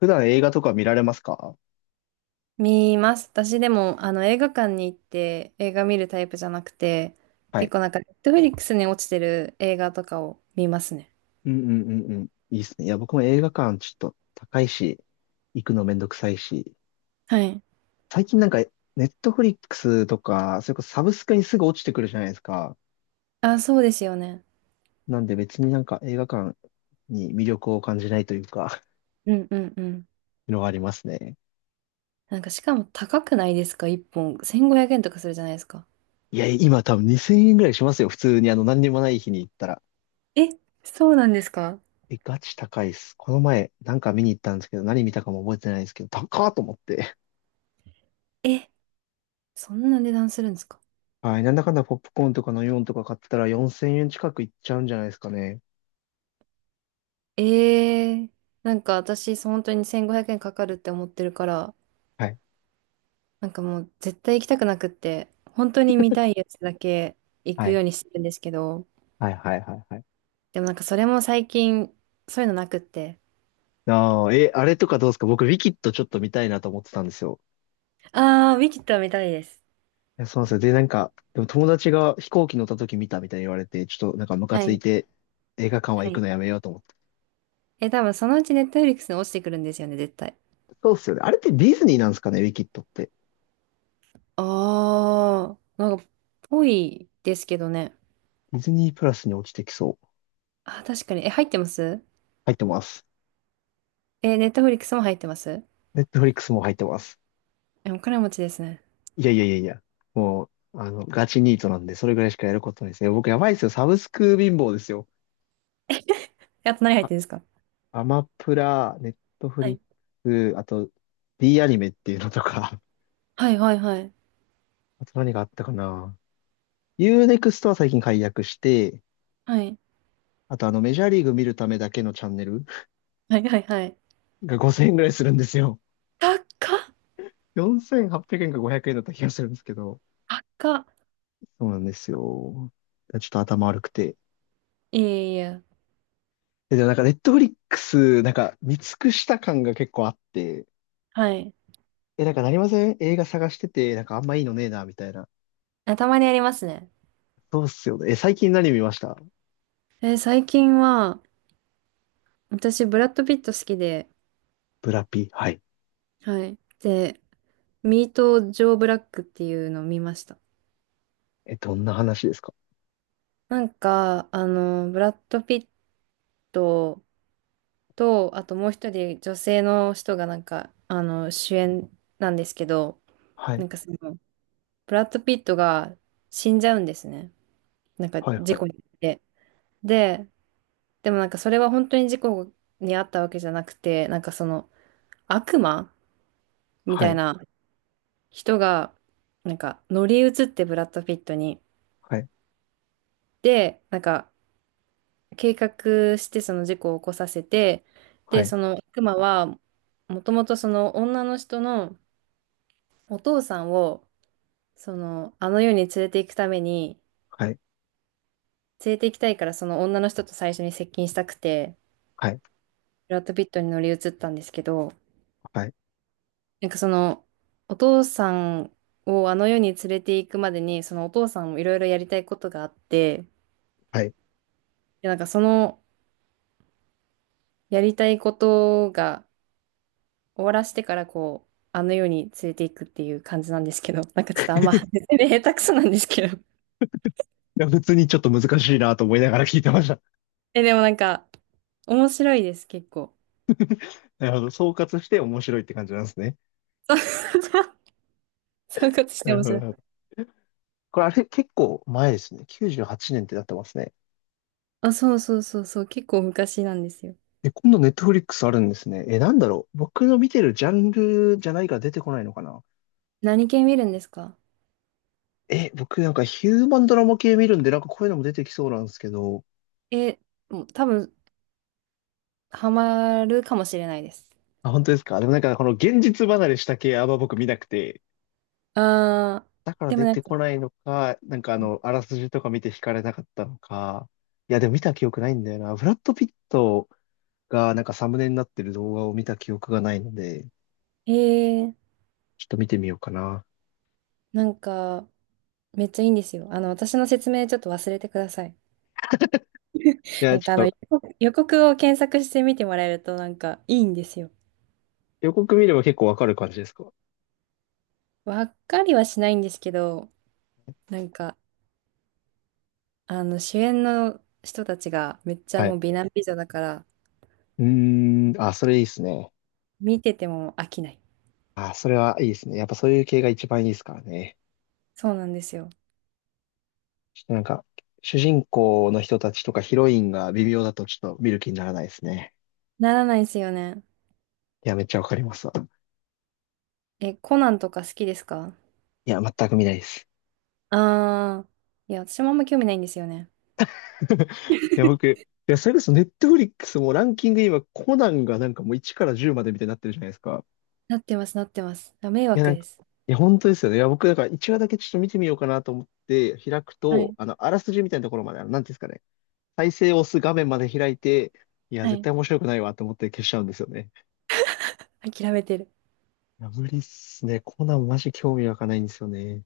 普段映画とか見られますか？見ます。私でも、映画館に行って映画見るタイプじゃなくて、はい。結構なんか、ネットフリックスに落ちてる映画とかを見ますね。うんうんうんうん。いいっすね。いや、僕も映画館ちょっと高いし、行くのめんどくさいし。はい。最近なんか、ネットフリックスとか、それこそサブスクにすぐ落ちてくるじゃないですか。あ、そうですよね。なんで別になんか映画館に魅力を感じないというか、うんうんうん。のがありますね。なんか、しかも高くないですか一本。1500円とかするじゃないですか。いや、今多分2000円ぐらいしますよ。普通にあの何にもない日に行ったら。え、そうなんですか？え、ガチ高いっす。この前なんか見に行ったんですけど、何見たかも覚えてないんですけど、高っと思って。え、そんな値段するんですか？はい。なんだかんだポップコーンとかのよんとか買ってたら4000円近くいっちゃうんじゃないですかね。ええー、なんか私、本当に1500円かかるって思ってるから、はい。なんかもう絶対行きたくなくって、本当に見たいやつだけ行はくい。ようにしてるんですけど、はいはいはいはい。でもなんかそれも最近、そういうのなくって。ああ、え、あれとかどうですか？僕、ウィキッドちょっと見たいなと思ってたんですよ。ああ、ウィキッドは見たいです。いや、そうなんですよ。で、なんか、でも友達が飛行機乗った時見たみたいに言われて、ちょっとなんかムカはついい。て映画館はは行くい。のやめようと思って。え、多分そのうちネットフリックスに落ちてくるんですよね、絶対。そうっすよね。あれってディズニーなんですかね、ウィキッドって。あー、なんか、ぽいですけどね。ディズニープラスに落ちてきそう。あー、確かに。え、入ってます？入ってます。え、ネットフリックスも入ってます？ネットフリックスも入ってます。え、お金持ちですね。いやいやいやいや。もう、あの、ガチニートなんで、それぐらいしかやることないですね。僕やばいですよ。サブスク貧乏ですよ。え、あと何入ってあ、るんですか？アマプラ、ネットフはリッいクス、あと D アニメっていうのとか、はいはいはい。あと何があったかな。ユーネクストは最近解約して、はい。あとあのメジャーリーグ見るためだけのチャンネルはいはいはい。が5000円ぐらいするんですよ。高っ4800円か500円だった気がするんですけど。高っ。そうなんですよ。ちょっと頭悪くて。いやいやいや。え、でもなんかネットフリックス、なんか見尽くした感が結構あって、はい。え、なんかなりません？映画探してて、なんかあんまいいのねえな、みたいな。あ、たまにありますね。そうっすよね。え、最近何見ました？最近は、私、ブラッド・ピット好きで、ブラピ。はい。はい。で、ミート・ジョー・ブラックっていうのを見ました。え、どんな話ですか？なんか、ブラッド・ピットと、あともう一人女性の人がなんか、主演なんですけど、はない、んかその、ブラッド・ピットが死んじゃうんですね。なんかはい、事はい、故に遭って。で、でもなんかそれは本当に事故に遭ったわけじゃなくて、なんかその、悪魔みはたいい、な人が、なんか乗り移ってブラッド・ピットに。はい、で、なんか、計画してその事故を起こさせて、はで、い、その悪魔は、もともとその女の人のお父さんを、その、あの世に連れて行くために、はい、連れて行きたいからその女の人と最初に接近したくて、はい、ブラッド・ピットに乗り移ったんですけど、はい、なんかその、お父さんをあの世に連れて行くまでに、そのお父さんもいろいろやりたいことがあって、はい。いで、なんかそのやりたいことが、終わらせてからこう、あの世に連れていくっていう感じなんですけど、なんかちょっとあんま、説明下手くそなんですけど。や、普通にちょっと難しいなと思いながら聞いてました。え、でもなんか、面白いです、結構。なるほど。総括して面白いって感じなんですね。そう そういうことしなてる面ほど、白なるほい。ど。これ、あれ、結構前ですね。98年ってなってますね。あ、そうそうそうそう、結構昔なんですよ。え、今度ネットフリックスあるんですね。え、なんだろう。僕の見てるジャンルじゃないから出てこないのかな。何系見るんですか？え、僕なんかヒューマンドラマ系見るんで、なんかこういうのも出てきそうなんですけど。え、もう多分、ハマるかもしれないです。あ、本当ですか。でもなんかこの現実離れした系あんま僕見なくて、あだかー、らでも出なんてこか、ないのか、なんかあの、あらすじとか見て惹かれなかったのか。いや、でも見た記憶ないんだよな。ブラッド・ピットがなんかサムネになってる動画を見た記憶がないので、えー、ちょっと見てみようかな。なんか、めっちゃいいんですよ。私の説明ちょっと忘れてください。いや、なんちかょっ予と告予告を検索してみてもらえるとなんかいいんですよ。予告見れば結構わかる感じですか？わっかりはしないんですけど、なんかあの主演の人たちがめっちゃはもい。う美男美女だからうーん、あ、それいいですね。見てても飽きない。あ、それはいいですね。やっぱそういう系が一番いいですからね。そうなんですよ。ちょっとなんか、主人公の人たちとかヒロインが微妙だとちょっと見る気にならないですね。ならないですよね。いや、めっちゃわかりますわ。え、コナンとか好きですか？いや、全く見ないです。ああー、いや、私もあんま興味ないんですよね。いや、僕、いや、それこそネットフリックスもランキング今、コナンがなんかもう1から10までみたいになってるじゃないですか。なってます、なってます。あ、迷いや、惑なんでか、す。いや、本当ですよね。いや、僕、だから1話だけちょっと見てみようかなと思って開くはと、い、あの、あらすじみたいなところまで、あの、なんていうんですかね。再生を押す画面まで開いて、いや、は絶い。対面白くないわと思って消しちゃうんですよね。諦めてる。いいや、無理っすね。コナンマジ興味湧かないんですよね。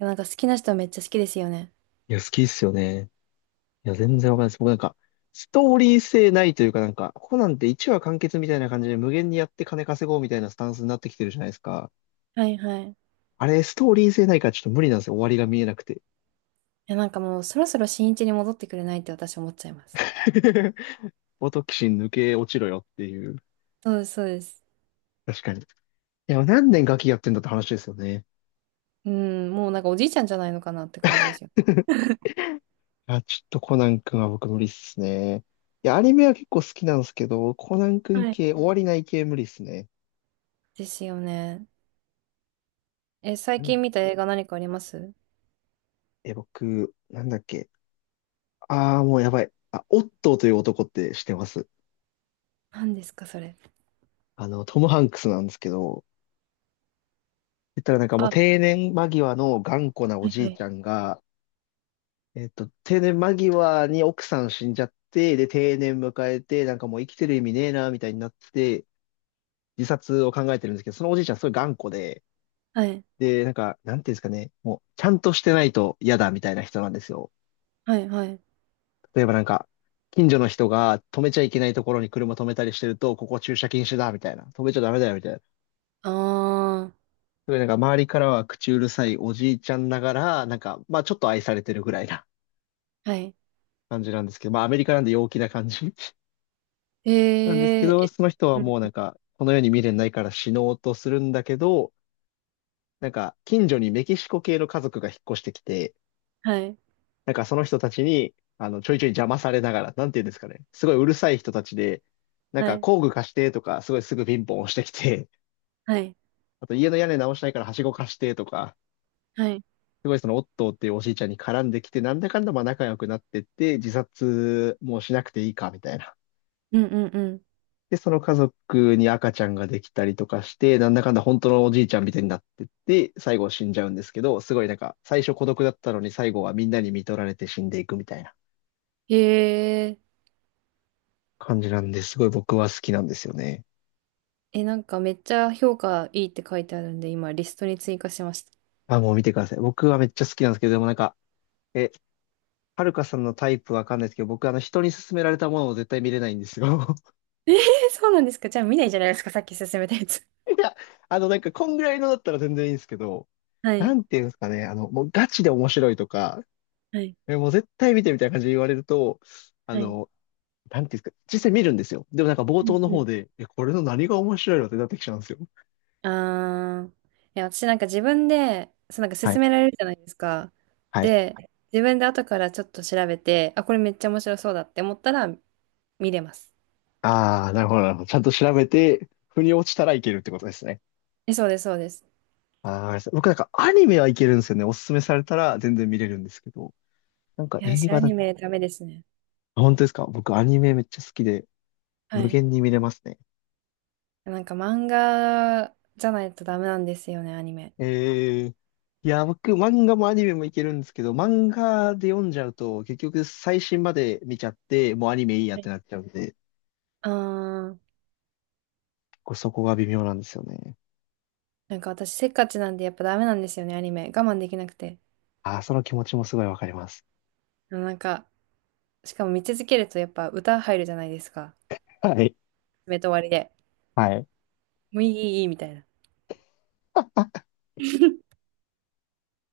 や、なんか好きな人はめっちゃ好きですよね。いや、好きっすよね。いや、全然わかんないです。僕なんか、ストーリー性ないというかなんか、コナンって1話完結みたいな感じで無限にやって金稼ごうみたいなスタンスになってきてるじゃないですか。はい、はい。いあれ、ストーリー性ないからちょっと無理なんですよ。終わりが見えなくて。や、なんかもうそろそろ新一に戻ってくれないって私思っちゃいます。オトキシン抜け落ちろよっていう。そうです、そうです。確かに。いや、何年ガキやってんだって話ですよね。うん、もうなんかおじいちゃんじゃないのかなって感じですよ。あ、ちょっとコナン君は僕無理っすね。いや、アニメは結構好きなんですけど、コナン君はい。系、終わりない系無理っすね。ですよね。え、う最ん。近見た映画何かあります？え、僕、なんだっけ。ああ、もうやばい。あ、オットーという男って知ってます？何ですか、それ。あの、トム・ハンクスなんですけど、言ったらなんかもあ、うは定年間際の頑固なおいじはいちい。ゃんが、定年間際に奥さん死んじゃって、で、定年迎えて、なんかもう生きてる意味ねえな、みたいになって、自殺を考えてるんですけど、そのおじいちゃんすごい頑固で、はい、で、なんか、なんていうんですかね、もう、ちゃんとしてないと嫌だ、みたいな人なんですよ。はい、はい。例えばなんか、近所の人が止めちゃいけないところに車止めたりしてると、ここ駐車禁止だ、みたいな。止めちゃダメだよ、みたいな。あすごいなんか周りからは口うるさいおじいちゃんながら、なんか、まあちょっと愛されてるぐらいな ー、はい。感じなんですけど、まあアメリカなんで陽気な感じ えー、なんですけど、え、その人はうん、もうなんか、この世に未練ないから死のうとするんだけど、なんか近所にメキシコ系の家族が引っ越してきて、はい、なんかその人たちに、あの、ちょいちょい邪魔されながら、なんていうんですかね、すごいうるさい人たちで、なんはかい、工具貸してとか、すごいすぐピンポン押してきて、はい、あと家の屋根直したいからはしご貸してとか、はい。すごいそのオットーっていうおじいちゃんに絡んできて、なんだかんだまあ仲良くなってって、自殺もうしなくていいか、みたいな。うん、うん、うん。で、その家族に赤ちゃんができたりとかして、なんだかんだ本当のおじいちゃんみたいになってって、最後死んじゃうんですけど、すごいなんか、最初孤独だったのに最後はみんなに見取られて死んでいくみたいなえー、感じなんで、すごい僕は好きなんですよね。え、なんかめっちゃ評価いいって書いてあるんで、今リストに追加しました。あ、もう見てください。僕はめっちゃ好きなんですけど、でもなんか、え、はるかさんのタイプわかんないですけど、僕あの人に勧められたものを絶対見れないんですよ。えー、そうなんですか。じゃあ見ないじゃないですか、さっき勧めたやつ。いや、あのなんかこんぐらいのだったら全然いいんですけど、はない、んていうんですかね、あの、もうガチで面白いとか、はい、えもう絶対見てみたいな感じで言われると、あはい。の、なんていうんですか、実際見るんですよ。でもなんか冒うん頭のう方ん。で、え、これの何が面白いのってなってきちゃうんですよ。あー、いや、私なんか自分で、そうなんかは勧い。められるじゃないですか。はい。で、自分で後からちょっと調べて、あ、これめっちゃ面白そうだって思ったら見れます。ああ、なるほど、なるほど。ちゃんと調べて、腑に落ちたらいけるってことですね。え、そうです、そうです。ああ、わかりました。僕なんかアニメはいけるんですよね。おすすめされたら全然見れるんですけど。なんかいや、映私ア画ニだ、メダメですね。本当ですか？僕アニメめっちゃ好きで、は無い。限に見れますね。なんか漫画じゃないとダメなんですよね、アニメ。ええ。いや、僕、漫画もアニメもいけるんですけど、漫画で読んじゃうと、結局最新まで見ちゃって、もうアニメいいやっはてい。なっちゃうんで、あー、これそこが微妙なんですよね。なんか私せっかちなんでやっぱダメなんですよね、アニメ。我慢できなくて。ああその気持ちもすごいわかります。なんか、しかも見続けるとやっぱ歌入るじゃないですか。はい。目と終わりで。はい。もういい、いい、いいみたいな。